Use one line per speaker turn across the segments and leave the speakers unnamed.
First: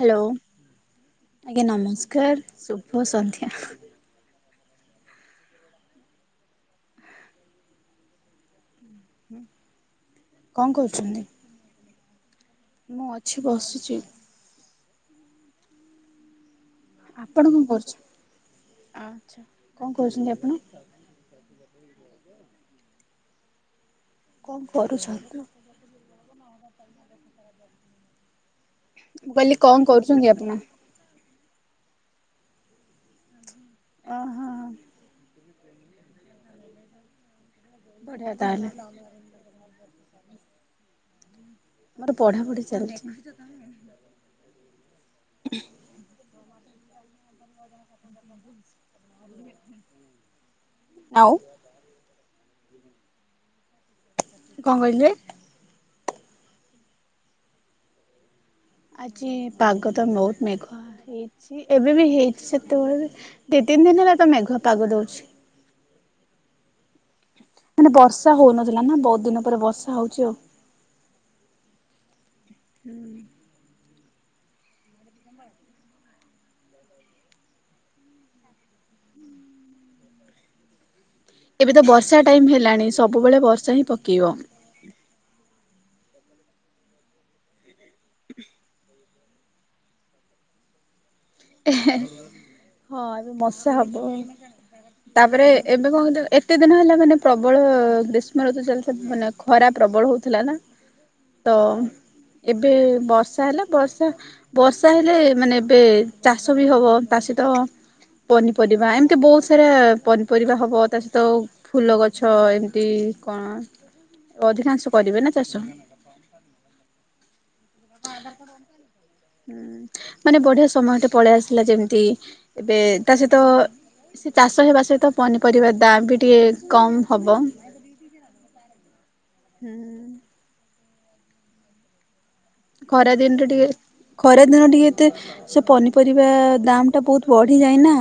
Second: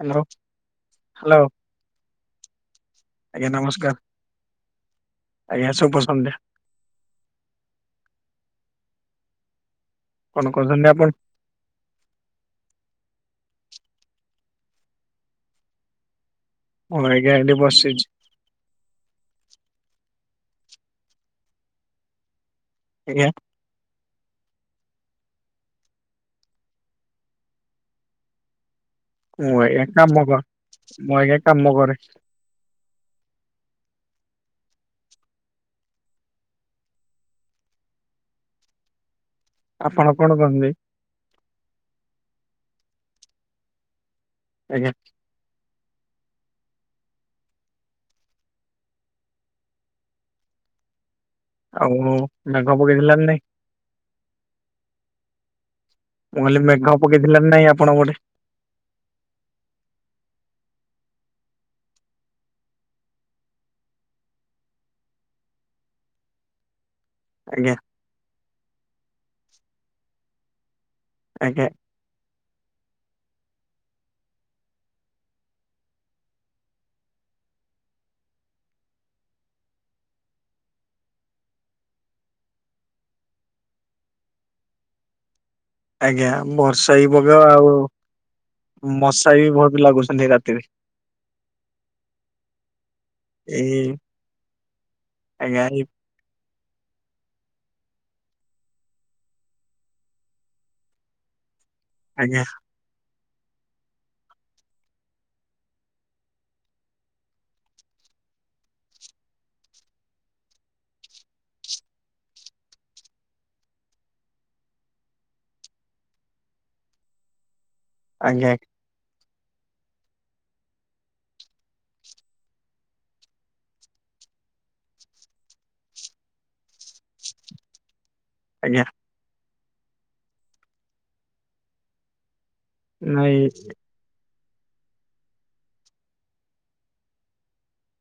Hello
hello
ଆଜ୍ଞା ନମସ୍କାର ସନ୍ଧ୍ୟା।
ଆଜ୍ଞା ନମସ୍କାର ଆଜ୍ଞା ସବପସନ୍ଧ୍ୟା
ହୁଁ
କଣ କହୁଛନ୍ତି ଆପଣ
ମୁଁ ଅଛି ବସିଛି
ମୁଁ ଆଜ୍ଞା
ଆପଣ
ଏଠି
କଣ କରୁଛନ୍ତି
ବସିଛି
ଆଛା କଣ କରୁଛନ୍ତି ଆପଣ
ଆଜିକ୍ଞା
କଣ କରୁଛ ଯ
ମୁଁ ଏା କାମ
କରୁଛନ୍ତି
କର
ଆପଣ?
ମୁଁା କାମ କରେ
ଓହୋ ବଢି ତାଲେ
ଆପଣ କଣ କହନ୍ତି?
ମୋର ପଢାପଢି ଚାଲିଚି।
ଆଜ୍ଞା [unintelligible]
ଆଉ
ଆଉ ବାଘ [unintelligible]
କଣ କହିଲେ?
ମୁଁ କହିଲି ମେଘ ପକେଇଥିଲା ନାଇଁ ଆପଣ [unintelligible]
ଆଜି ପାଗ ତ ବହୁତ ମେଘୁଆ ଅ ହେଇଛି ଏବେ ବି ହେଇଛି ସେତେବେଳେ ବି ଦି ତିନି ଦିନ ହେଲା ତ ମେଘ ପାଗୁଆ ଦେଉଚି।
ଆଜ୍ଞା
ମାନେ ବର୍ଷା ହଉନଥିଲା ନା ବହୁତ ଦିନ ପରେ ବର୍ଷା ହଉଛି।
ଆଜ୍ଞା
ହୁଁ ଏବେ ତ ବର୍ଷା ଟାଇମ ହେଲାଣି ସବୁବେଳେ ବର୍ଷା ହିଁ ପକେଇବ।
ଆଜ୍ଞା ବର୍ଷା ବି ପକେଇବ ଆଉ ମଶା ବି ବହୁତ ଲାଗୁଛନ୍ତି ରାତିରେ।
ହେଁ ହେଁ ବର୍ଷା
ଏଇ
ହେବ ଆଉ। ତାପରେ
ଆଜ୍ଞା ଏଇ
ଏବେ କଣ କେତେ ଦିନ ହେଲା ମାନେ ପ୍ରବଳ ଗ୍ରୀଷ୍ମ ଋତୁ ଚାଲି ମାନେ ଖରା ପ୍ରବଳ ହଉଥିଲା ନା। ତ
ଆଜ୍ଞା
ଏବେ ବର୍ଷା ହେଲା ବର୍ଷା ବର୍ଷା ହେଲେ ମାନେ ଏବେ ଚାଷ ବି ହବ ଚାଷୀ ତ ପନିପରିବା, ଏମିତି ବହୁତ ସାରା ପନିପରିବା ହବ ତା ସହିତ ଫୁଲ ଗଛ ଏମିତି କଣ ଅଧିକାଂଶ କରିବେ ନା ଚାଷ।
ଆଜ୍ଞା
ହୁଁ ମାନେ ବଢିଆ ସମୟରେ ପଳେଇ ଆସିଲା ଯେମିତି ଏବେ ତା ସହିତ ସେ ଚାଷ ହେବା ସହିତ ପନିପରିବା ଦାମ ବି ଟିକେ କମ ହବ।
ଆଜ୍ଞା।
ହୁଁ। ଖରା
ନାଇଁ
ଦିନରେ ଟିକେ ଖରା ଦିନ ଟିକେ ଏତେ ସେ ପନିପରିବା ଦାମ୍ ଟା ବହୁତ ବଢ଼ିଯାଏନା।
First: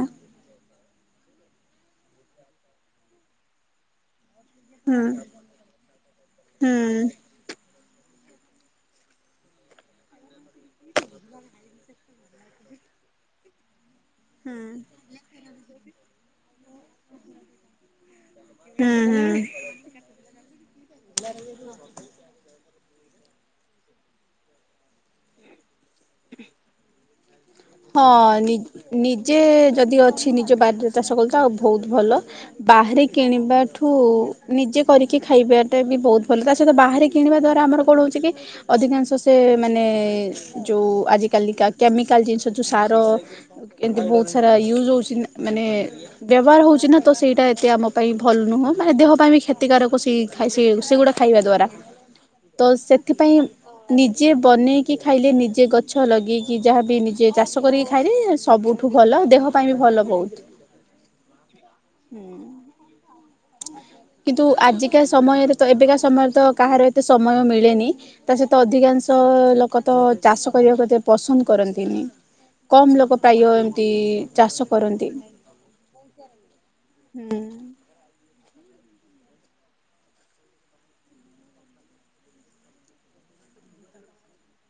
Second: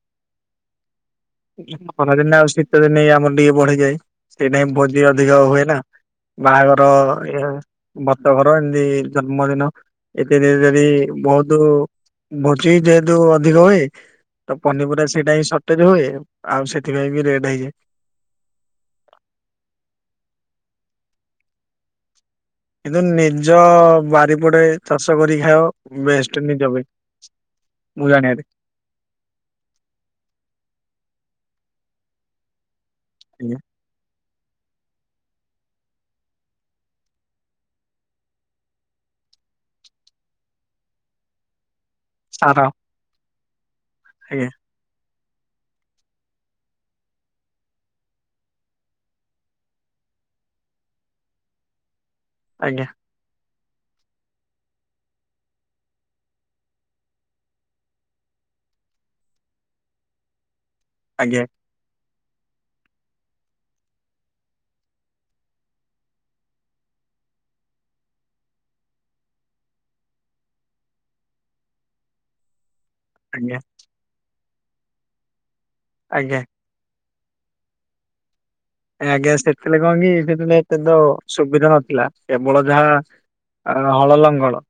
ଖରାଦିନେ ଆଉ ଶୀତ ଦିନେ ଆମର ଟିକେ ବଢିଯାଏ। ସେଇଟା ଭୋଜି
ହୁଁ
ଅଧିକ ହୁଏ ନା
ହୁଁ
ବାହାଘର ଇଏ ବ୍ରତଘର ଏମିତି ଜନ୍ମଦିନ ଏତେଦି ବହୁତ ଭୋଜି ଯେହେତୁ ଅଧିକ ହୁଏ
ହୁଁ
ତ ପନିପରିବା ସେଇଟା ହିଁ ସର୍ଟେଜ ହୁଏ। ଆଉ ସେଥିପାଇଁ ବି ରେଟ ହେଇଯାଏ।
ହୁଁ।
କିନ୍ତୁ ନିଜ ବାରିପଡେ ଚାଷ କରି ଖାଇବ ବେଷ୍ଟ ନିଜ ପାଇଁ। ମୁଁ
ହଁ
ଜାଣିବାରେ।
ନି ନିଜେ ଯଦି ଅଛି ନିଜ ବାରିରେ ଚାଷ କଲେ ତ ଆ ବହୁତ ଭଲ ବାହାରେ
ଆଜ୍ଞା
କିଣିବାଠୁ ଠୁ ନିଜେ କରିକି ଖାଇବାଟା ବି ବହୁତ ଭଲ ତା ସହିତ ବାହାରେ କିଣିବା ଦ୍ଵାରା ଆମର କଣ ହଉଛି ନା ଅଧିକାଂଶ ସେ ମାନେ ଯୋଉଁ ଆଜିକାଲିକା କେମିକାଲ ସେ ଯେଉଁ ସାର ଏମିତି ବହୁତ
ଆଜ୍ଞା
ସାରା ୟୁଜ୍ ହେଉଛି ମାନେ ବ୍ୟବହାର ହଉଛି ନା, ତ ସେଇଟା ଏତେ ଆମ ପାଇଁ ଭଲ ନୁହଁ ମାନେ ଦେହ ପାଇଁ ବି କ୍ଷତିକାରକ ସେଇ ଖାଇ ସେ ସେଗୁଡ଼ା ଖାଇବା ଦ୍ୱାରା। ତ
ଆଜ୍ଞା
ସେଥିପାଇଁ ନିଜେ ବନେଇକି ଖାଇଲେ ନିଜେ ଗଛ ଲଗେଇକି ଯାହାବି ନିଜେ ଯିଏ ଚାଷ କରିକି ଖାଇଲେ ସବୁଠୁ ଭଲ ଦେହ ପାଇଁ ବି ଭଲ ବହୁତ।
ଆଜ୍ଞା।
ହୁଁ। କିନ୍ତୁ ଆଜିକା ସମୟରେ ତ ଏବେକା ସମୟରେ ତ କାହାର ଏତେ ସମୟ ମିଳେନି ତା ସହିତ ଅଧିକାଂଶ ଲୋକ ତ ଚାଷ କରିବାକୁ ଏତେ ପସନ୍ଦ କରନ୍ତିନି। କମ ଲୋକ ପ୍ରାୟ
ଆଜ୍ଞା
ଏମତି ଚାଷ କରନ୍ତି
ଆଜ୍ଞା।
ହୁଁ।
ଆଜ୍ଞା ସେଥିଳେ କଣ କି ସେବେଳେ ଏତେ ତ ସୁବିଧା ନଥିଲା କେବଳ ଯାହା ଅ ହଳ ଲଙ୍ଗଳ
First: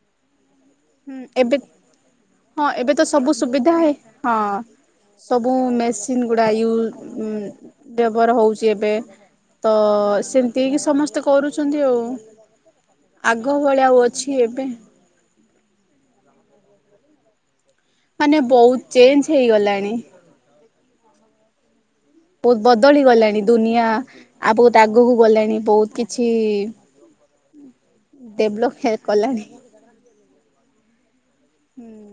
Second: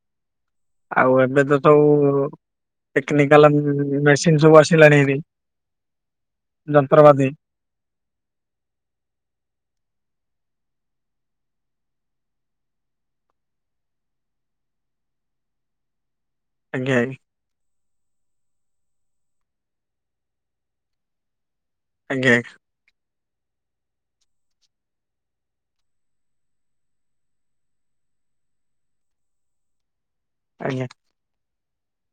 ଆଉ ଏବେ ତ ତଉ
ହଁ ଏବେ ତ ସବୁ ସୁବିଧା ହେ ହଁ
ଆସିଲାଣି ହେରି।
ସବୁ ମେସିନ ଗୁଡା ୟୁଉ
ଯନ୍ତ୍ରପାତି
ବ୍ୟବହାର ହଉଛି ଏବେ ତ ସେମିତି ହେ କିି ସମସ୍ତେ କରୁଛନ୍ତି ଆଉ। ଆଗ ଭଳିଆ ଆଉ ଅଛି ଏବେ।
ଆଜ୍ଞା।
ମାନେ ବହୁତ ଚେଞ୍ଜ ହେଇଗଲାଣି।
ଆଜ୍ଞା।
ବହୁତ ବଦଳି ଗଲାଣି ଦୁନିଆ ଆଉ ବହୁତ ଆଗକୁ ଗଲାଣି ବହୁତ କିଛି ଡେଭଲପ ହେ କଲାଣି।
ଆଜ୍ଞା।
ହୁଁ।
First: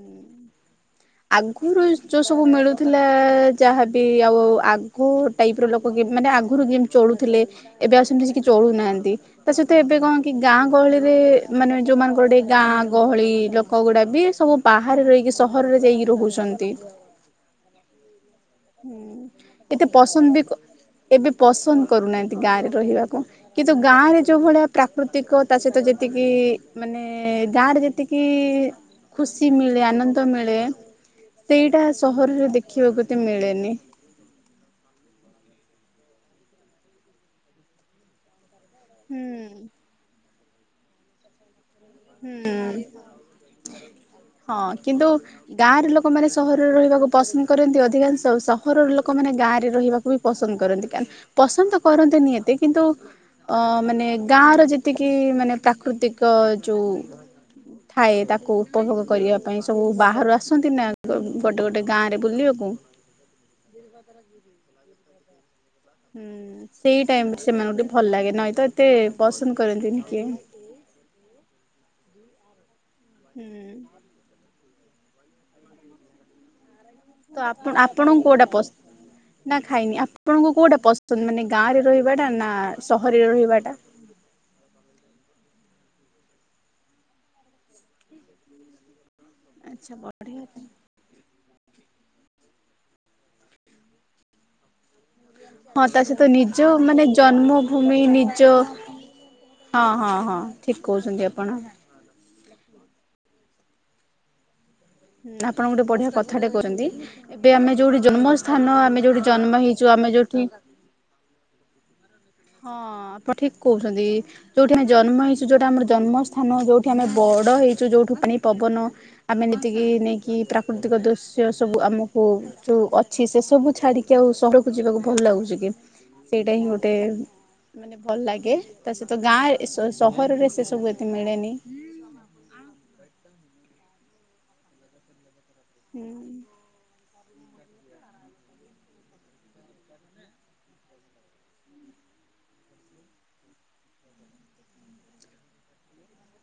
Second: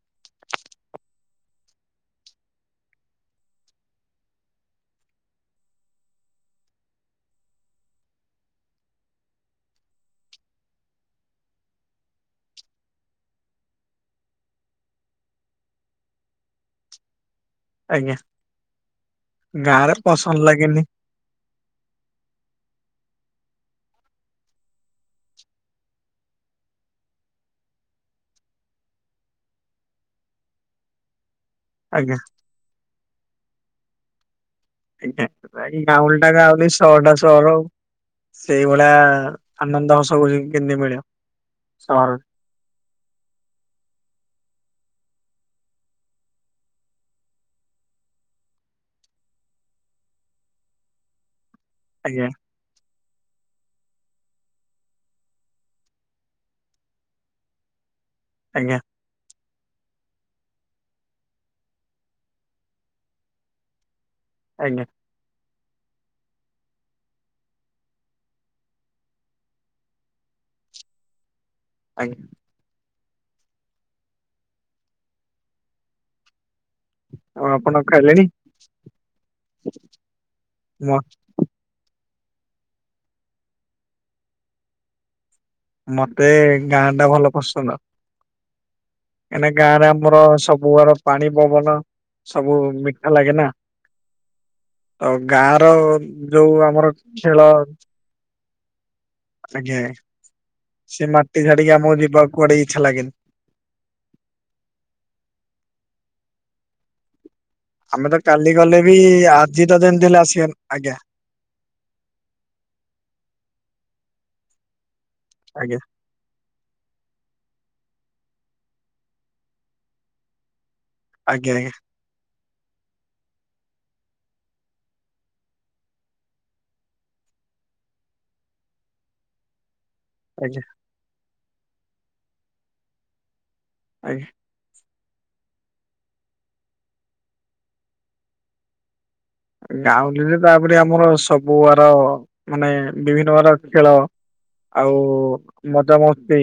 ଆଗରୁ ଯୋଉ ସବୁ ମିଳୁଥିଲା ଯାହାବି ଆଉ ଆଗ ଟାଇପ ର ଲୋକ ମାନେ ଆଗରୁ ଯେମ୍ ଚଳୁଥିଲେ ଏବେ ଆଉ ସେମିତି ସେ କିି ଚଳୁନାହାନ୍ତି। ତା ସହିତ ଏବେ କଣ କି ଗାଁ ଗହଳିରେ ମାନେ ଯୋଉମାନଙ୍କର ଗାଁ ଗହଳି ଲୋକ ଗୁଡା ବି ସବୁ ବାହାରେ ରହିକି ସହରରେ ଯାଇକି ରହୁଛନ୍ତି।
ଆଜ୍ଞା।
ହୁଁ ଏତେ
ଗାଁରେ
ପସନ୍ଦ ବି
ଲାଗେନି
ଏବେ ପସନ୍ଦ କରୁନାହାନ୍ତି ଗାଁରେ ରହିବାକୁ। କିନ୍ତୁ ଗାଁ ରେ ଯୋଉ ଭଳିଆ ପ୍ରାକୃତିକ ତା ସହିତ ଯେତିକି ମାନେ ଗାଁରେ ଯେତିକି ଖୁସି ମିଳେ ଆନନ୍ଦ ମିଳେ। ସେଇଟା
ଆଜ୍ଞା
ସହରରେ ଦେଖିବାକୁ ଏତେ ମିଳେନି।
ଆଜ୍ଞା ଗାଉଲି ଟା ଗାାଉଲି ଶଟା ଶର। ସେଇଭଳିଆ
ହୁଁ
ଆନନ୍ଦ ହସୁଛି କେମତି ମିଳିବ ସହର। [inaudible]
ହଁ କିନ୍ତୁ ଗାଁରେ ଲୋକମାନେ ସହରରେ ରହିବାକୁ ପସନ୍ଦ କରନ୍ତି ଅଧିକାଂଶ ସହରର ଲୋକମାନେ ଗାଁ ରେ ରହିବାକୁ ବି ପସନ୍ଦ କରନ୍ତି କା ପସନ୍ଦ
ଆଜ୍ଞା
କରନ୍ତିନି ଏତେ କିନ୍ତୁ ଅ ମାନେ ଗାଁ ର ଯେତିକି ମାନେ ପ୍ରାକୃତିକ ଯୋଉ ଥାଏ ତାକୁ
ଆଜ୍ଞା
ଉପଭୋଗ କରିବା ପାଇଁ ସବୁ ବାହାରୁ ଆସନ୍ତି ନା ଗୋଟେ ଗୋଟେ ଗାଁରେ ବୁଲିବାକୁ
ଆଜ୍ଞା।
ହୁଁ ସେଇ ଟାଇମ ସେମାନଙ୍କୁ ଟିକେ ଭଲ ଲାଗେ ନାଇ ତ ଏତେ ପସନ୍ଦ କରନ୍ତିନି କିଏ।
ଆଜ୍ଞା।
ହୁଁ। ତ
ଆଉ
ଆପଣ ଆପଣଙ୍କୁ
ଖାଇଲେଣି?
କୋଉଟା ପସନ୍ଦ ନା ଖାଇନି ଆପଣଙ୍କୁ କୋଉଟା
ମ
ପସନ୍ଦ ମାନେ- ଗାଁରେ ରହିବାଟା ନା ସହରରେ ରହିବାଟା।
ମତେ ଗାଁ ଟା ଭଲ ପସନ୍ଦ। କାହିଁକିନା ଗାଁରେ
ଆଚ୍ଛା
ଆମର
ବଢିଆ
ସବୁ ଆର ପାଣି ପବନ ସବୁ ମିଠା ଲାଗେ ନା। ଆଉ ଗାଁ ର
ହଁ ତା ସହିତ
ଯୋଉ
ନିଜ
ଆମର
ମାନେ
ଖେଳ।
ଜନ୍ମଭୂମି ନିଜ
ଆଜ୍ଞା
ହଁ ହଁ ହଁ ଠିକ
ସେ
କହୁଛନ୍ତି
ମାଟି
ଆପଣ
ଝାଡିକି ଆମକୁ ଯିବାକୁ କୁଡେ ଇଚ୍ଛା ଲାଗେନି।
ଉଁ ଆପଣ ଗୋଟେ ବଢିଆ କଥାଟେ କଉଚନ୍ତି। ଏବେ ଆମେ ଯୋଉଠି
ତ
ଜନ୍ମ
କାଲି
ସ୍ଥାନ
ଗଲେ ବି
ଆମେ ଯୋଉଠି ଜନ୍ମ
ଆଜି ତ
ହେଇଛୁ
ଯେମିତି
ଆମେ
ହେଲେ ଆସିବା
ଯୋଉଠି
ଆଜ୍ଞା
ହଁ ଆପଣ ଠିକ କହୁଛନ୍ତି ଯୋଉଠି ଆମେ ଜନ୍ମ ହେଇଛୁ ଯୋଉଟା
ଆଜ୍ଞା
ଆମର ଜନ୍ମ ସ୍ଥାନ ଯୋଉଠି ଆମେ ବଡ ହେଇଛୁ ଯୋଉଠୁ ପାଣି ପବନ ଆମେ ଏତିକି ନେଇକି ପ୍ରାକୃତିକ ଦ ସେ
ଆଜ୍ଞା
ସବୁ
ଆଜ୍ଞା
ଆମକୁ ଯୋଉ ଅଛି ସେ ସବୁ ଛାଡିକି ଆଉ ସହରକୁ ଯିବାକୁ ଭଲ ଲାଗୁଛି କି। ସେଇଟା ହିଁ ଗୋଟେ ମାନେ ଭଲ ଲାଗେ ତା ସହିତ ଗାଁ ସହରରେ
ଆଜ୍ଞା
ସେ ସବୁ ଏତେ ମିଳେନି
ଆଜ୍ଞା
ହୁଁ
ଗାଉଁଲିରେ ତାପରେ ଆମର ସବୁ ଆର ମାନେ ବିଭିନ୍ନ ବାର ଖେଳ ଆଉ ମଜା ମସ୍ତି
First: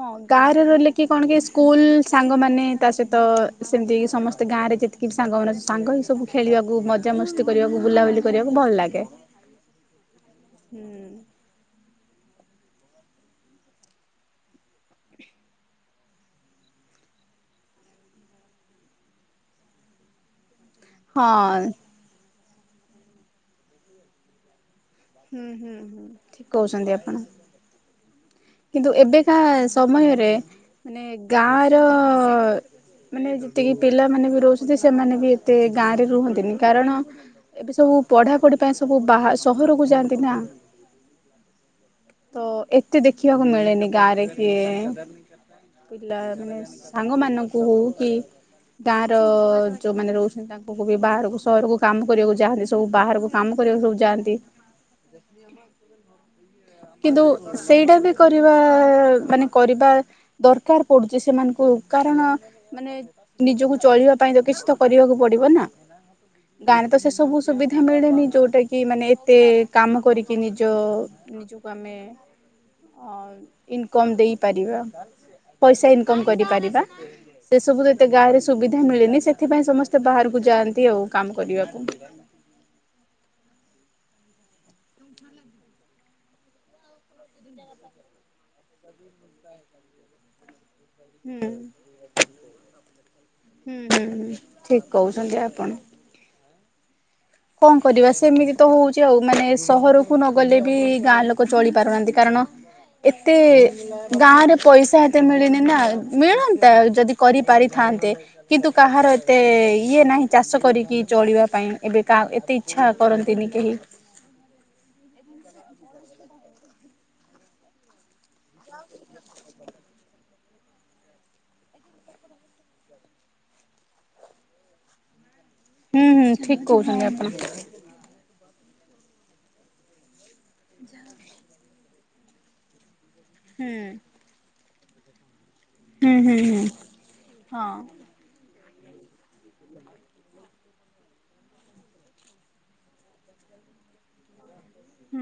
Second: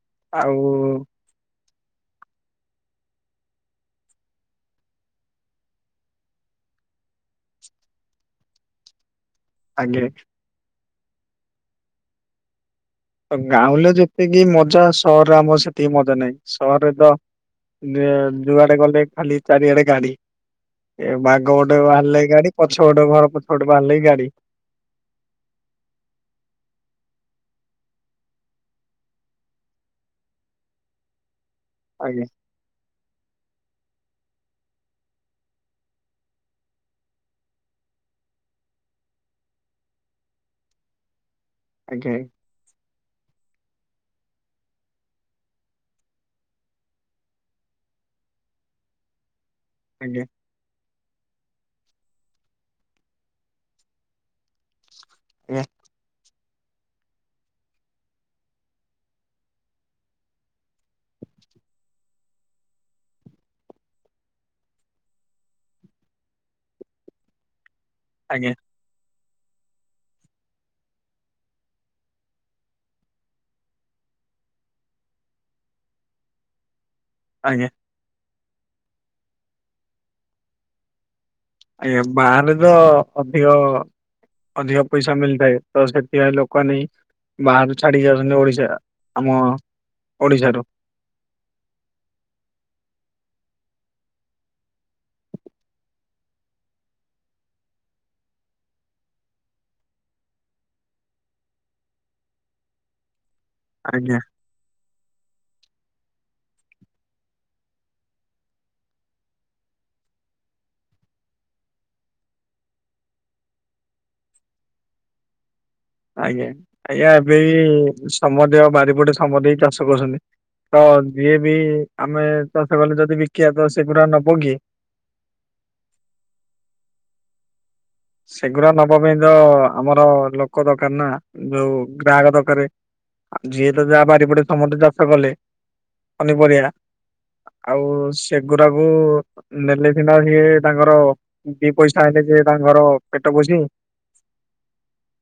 ହଁ ଗାଁରେ ରହିଲେ କି କଣ କି ସ୍କୁଲ ସାଙ୍ଗମାନେ ତା ସହିତ ସେମିତି ସମସ୍ତେ ଗାଁରେ ଯେତିକି ବି ସାଙ୍ଗମାନୋନ ସାଙ୍ଗ ଏ ସବୁ ଖେଳିବାକୁ ମଜାମସ୍ତି କରିବାକୁ ବୁଲାବୁଲି କରିବାକୁ ଭଲ ଲାଗେ
ଆଜଞେ ଗାଁରେ ଯେତିକି ମଜା ସହରରେ ଆମର ସେତିକି ମଜା ନାହିଁ ସହରରେ ତ ଯୁଆଡେ ଗଲେ ଖାଲି ଚାରିଆଡେ ଗାଡି ଏ ବାଘ
ହଁ
ଗୋଟେ ବାହାରିଲେ ଗାଡି ପଛ ଗୋଟେ ଘର ପଛ ଗଟେ ବାହାରିଲେ ଗାଡି
ହୁଁ ହୁଁ ହୁଁ ଠିକ କହୁଛନ୍ତି ଆପଣ କିନ୍ତୁ ଏବେକା ସମୟରେ ମାନେ ଗାଁ ର
ଆଜ୍ଞା
ମାନେ ଯେତିକି ପିଲାମାନୋନ ବି ରହୁଛନ୍ତି ସେମାନେ ବି ଏତେ ଗାଁରେ ରୁହନ୍ତିନି କାରଣ ଏବେ ସବୁ ପଢାପଢି ପାଇଁ ସବୁ ବା ସହରକୁ ଯାଆନ୍ତି ନା
ଆଜ୍ଞା
ତ ଏତେ ଦେଖିବାକୁ ମିଳେନି ଗାଁରେ କିଏ। ପିଲା ମାନେ ସାଙ୍ଗ ମାନଙ୍କୁ ହଉ କି ଗାଁ ର। ଯେଉଁମାନେ
ଆଜ୍ଞା
ରହୁଛନ୍ତି ତାଙ୍କୁ ବି ବାହାରକୁ ସହରକୁ କାମ କରିବାକୁ ଯାଆନ୍ତି ସବୁ ବାହାରକୁ କାମ କରିବାକୁ ସବୁ ଯାଆନ୍ତି।
ଫ
କିନ୍ତୁ ସେଇଟା ବି କରିବା ମାନେ କରିବା। ଦରକାର ପଡୁଛି ସେମାନଙ୍କୁ କାରଣ ମାନେ ନିଜକୁ ଚଳିବା ପାଇଁ ତ କିଛି ତ କରିବାକୁ ପଡିବ ନା ଗାଁରେ ତ ସେ ସବୁ। ସୁବିଧା ମିଳେନି
ଆଜ୍ଞା
ଯୋଉଟା କି ମାନେ ଏତେ କାମ କରିକି ନିଜ ନି। କମେ ଅ ଇନକମ ଦେଇପାରିବା ପଇସା ଇନକମ କରିପାରିବା। ସେ
ଆଜ୍ଞା
ସବୁ ଏତେ ଗାଁରେ ସୁବିଧା ମିଳେନି ସେଥିପାଇଁ ସମସ୍ତେ ବାହାରକୁ ଯାଆନ୍ତି ଆଉ କାମ କରିବା ପାଇଁ।
ଆଜ୍ଞା ବାହାରେ ତ ଅଧିକ। ଅଧିକ ପଇସା ମିଳିଥାଏ ତ ସେଥିପାଇଁ ଲୋକ ନେଇ ବାହ ଛାଡି ଯାଉଛନ୍ତି ଓଡିଶା ଆମ ଓଡିଶାରୁ।
ହୁଁ ହୁଁ ହୁଁ ହୁ ଠିକ କହୁଛନ୍ତି ଆପଣ। କଣ କରିବା ସେମିତି ତ ହଉଛି ଆଉ ମାନେ ସହରକୁ ନ ଗଲେ ବି ଗାଁ ଲୋକ ଚଳି ପାରୁନାହାନ୍ତି କାରଣ ଏତେ
ଆଜ୍ଞା।
ଗାଁ ରେ ପଇସା ଏତେ ମିଳିନି ନା ମିଳନ୍ତା ଆଉ ଯଦି କରିପାରିଥାନ୍ତେ କିନ୍ତୁ କାହାର ଏତେ ଇଏ ନାହିଁ ଚାଷ କରିକି ଚଳିବା ପାଇଁ ଏବେ ଏତେ ଇଚଛା କରନ୍ତିନି କେହି।
ଆଜ୍ଞା ଆଜ୍ଞା ଏବେ ସମ ଦେ ବାରିପଟେ ସମ ଦେଇକି ଚାଷ କରୁଛନ୍ତି। ତ ଯିଏ ବି ଆମେ ଚାଷ କଲେ ଯଦି ବିକିବା ତ ସେଗୁରା ନ ପୋଗି।
ହୁଁ ହୁଁ ଠିକ କହୁଛନ୍ତି ଆପଣ।
ସେଗୁଡା ନବବିଧ ଆମର ଲୋକ ଦୋକାନ ନା। ଯୋଉ ଗ୍ରାହକ ଦରକାର
ହୁଁ
ଯିଏ ତ ଯାହା ବାରିପଟେ ସମସ୍ତେ ଚାଷ କଲେ।
ହୁଁ ହୁଁ
ପନିପରଆ
ହଁ
ଆଉ େଗଡାକୁ ନେଲେ ସନା ସିଏ ତାଙ୍କର ଦି ପଇସା ହେଇଲେ ସି ତାଙ୍କ ଘର ପେଟ ବୋଝ
ହୁଁ।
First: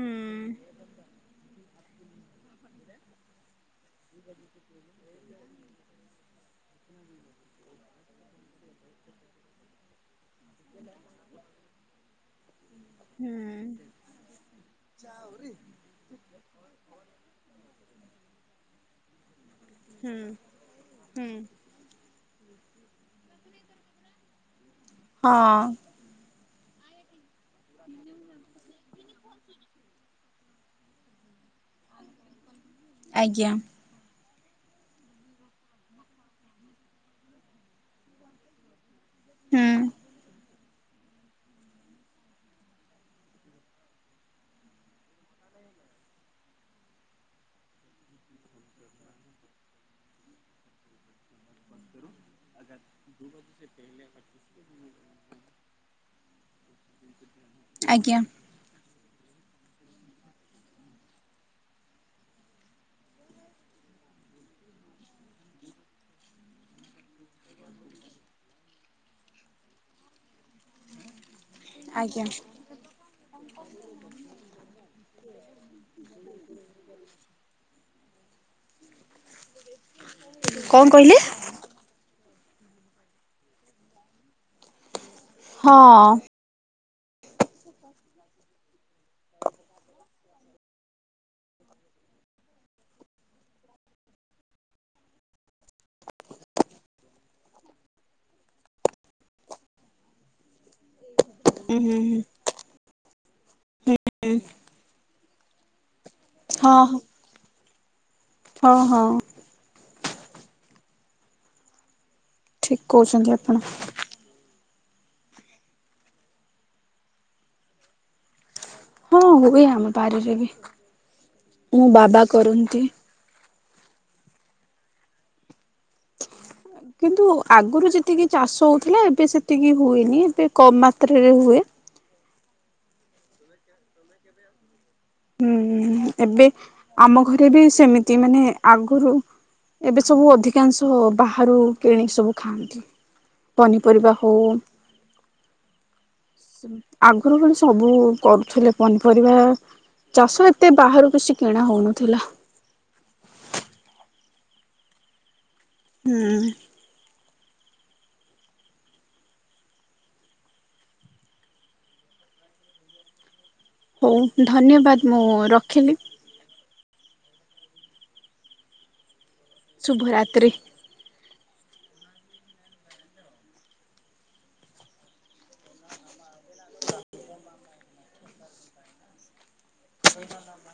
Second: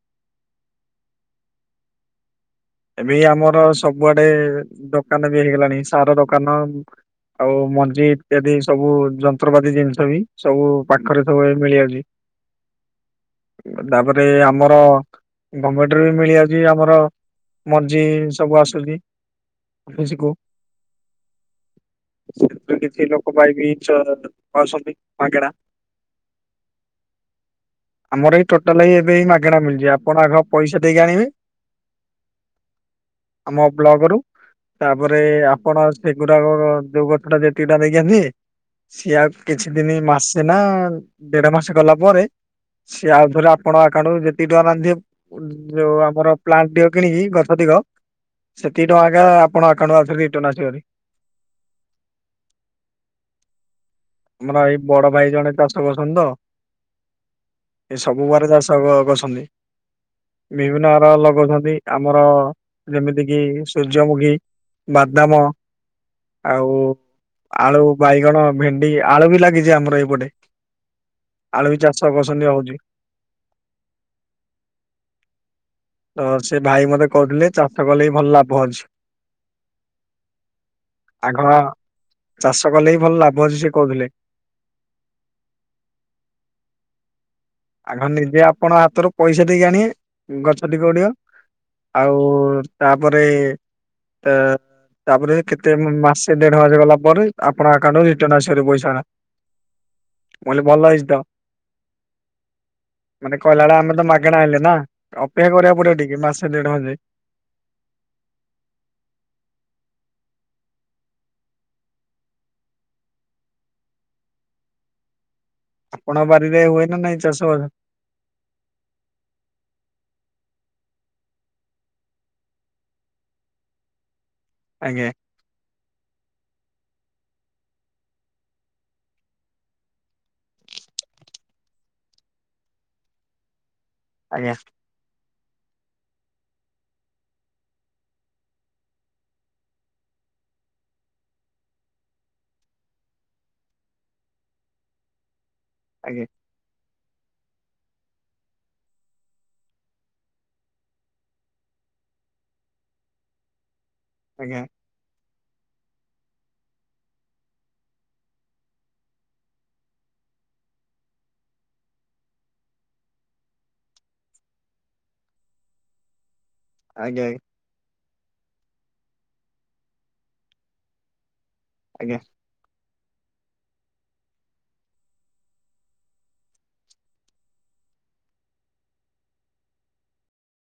ଏବେ ଆମର ସବୁଆଡେ ଦୋକାନ ବି ହେଇଗଲାଣି ସାର ଦୋକାନ। ଆଉ ମଞ୍ଜି ଇତ୍ୟାଦି ସବୁ ଯନ୍ତ୍ରପାତି ଜିନିଷ ବି ସବୁ ପାଖରେ ସବୁ ମିଳି ଯାଉଛି।
ହୁଁ
ତାପରେ ଆମର ଗଙ୍ଗଟରେ ବି ମିଳିଯାଉଛି ଆମର ମଞ୍ଜି ସବୁ ଆସୁଛି
ହୁଁ
ଅଫିସ କୁ।
ହୁଁ
ସେ କିଛି ଲୋକ ପାଇଁ ବି ପାଉଛନ୍ତି ମାଗେଡା
ହଁ
ଆମର ଏଇ ଟୋଟାଲ ଏ ମାଗଣା ମିଳିଯଛି ଆପଣ ଆଗ ପଇସା ଦେଇକି ଆଣିବେ।
ଆଜ୍ଞା
ଆମେ ବ୍ଲକ ରୁ ତାପରେ ଆପଣ ସେଗୁଡାକ ଯୋଉ ଗଛ ଟା ଯେତିଟା ନେଇିଛନ୍ତି। ସିଆ କିଛି
ହୁଁ
ଦିନ ମାରଛେ ନା। ଦେଢ ମାସ ଗଲା ପରେ ସିଏ ଆଉ ଥରେ ଆପଣଙ୍କ ଆକାଉଣ୍ଟରୁୁ ଯେତିକି ଟଙ୍କା ନାନ୍ଧଥିବ। ଯୋଉ ଆମର ପ୍ଲାଣ୍ଟ ଦ କିଣିକି ଗଛ ଦଗ ସେତିକ ଟଙ୍କା ଆପଣ ଆକାଉଣ୍ଟ ରିଟର୍ଣ ଆସିବି,
ଆଗ ଦୁ ବଜ ସେ ପ
ଆମର ଏଇ ବଡ ଭାଇ ଜଣେ ଚାଷ କରୁଛନ୍ତି ତ। ଏ
ଆଜ୍ଞା
ସବୁ ପରେରେ ଚାଷ କରଛନ୍ତି। ବିଭିନ୍ନ ଆର ଲଗାଉଛନ୍ତି ଆମର ଯେମିତି କିି ସୂର୍ଯ୍ୟମୁଖୀ। ବାଦାମ ଆଉ ଆଳୁ ବାଇଗଣ ଭେଡି। ଆଳୁ ବି ଲାଗିଛି ଆମର ଏଇପଟେ ଆଳୁ ବି
ଆଜ୍ଞା
ଚାଷକର୍ଷଣୀୟ ହଉଛି।
[inaudible]
ତ ସେ ଭାଇ ମତେ କହୁଥିଲେ ଚାଷ କଲେ ବିି ଭଲ ଲାଭ ଅଉଛି।
କଣ କହିଲେ
ଆଘର ଚାଷ କଲେ ବିି ଭଲ ଲାଭ ଅଛି ସେ କହୁଥିଲେ।
ହଁ।
ଆଗ ନିଜେ ଆପଣ ହାତରୁ ପଇସା ଦେଇକି ଆଣିବେ ଗଛ ଟିକଡିବ। ଆଉ ତାପରେ ତାପରେ କେତେ ମାସେ ଦେଢ ହ ଗଲା ପରେ ଆପଣଉଣ୍ଟ ରଟର୍ଣ ଆସିବ ପଇସା ଟା କଲେ ଭଲ ହେଇଛି ତ
ଉୁଁ ହୁଁ ହୁଁ
ମାନେ କହିଲ ବେଳେ ଆମେ ତ ମାଗେଣା ହେଣଲେ ନା ଅପେକ୍ଷା କରିବାକୁ ପଡିବ ଟିକେ ମାସେ ଦେଢ
ହଁ
ହଜେ
ହଁ ହଁ ହଁ ଠିକ କହୁଛନ୍ତି ଆପଣ
ଆପଣଙ୍କ ବାରିରେ ହୁଏ ନା ନାଇଁ ଚାଷ
ହଁ ହୁଏ ଆମ ପାାରିରେ ବି ମୁଁ ବାବା କରନ୍ତି
ଆ୍ଞ
କିନ୍ତୁ ଆଗରୁ ଯେତିକି ଚାଷ ହଉଥିଲା ଏବେ ସେତିକି ହୁଏନି ଏବେ କମ ମାତ୍ରରେ ହୁଏ
ଆଜ୍ଞା
ହୁଁ ଏବେ ଆମ ଘରେ ବି ସେମିତି ମାନେ ଆଗରୁ ଏବେ ସବୁ ଅଧିକାଂଶ ବାହାରୁ କିଣି ସବୁ ଖାଆନ୍ତି ପନିପରିବା ହଉ
ଆଜ୍ଞା
ଆଗରୁ ଭଳେ ସବୁ କରୁଥିଲେ ପନିପରିବା ଚାଷ ଏତେ ବାହାରୁ କିଛି କିଣା ହଉନଥିଲା
ଆଜ୍ଞା
ହୁଁ ହଉ ଧନ୍ୟବାଦ ମୁଁ ରଖିଲି
ଆଜ୍ଞା
ଶୁଭ ରାତ୍ରି
ଆଜ୍ଞା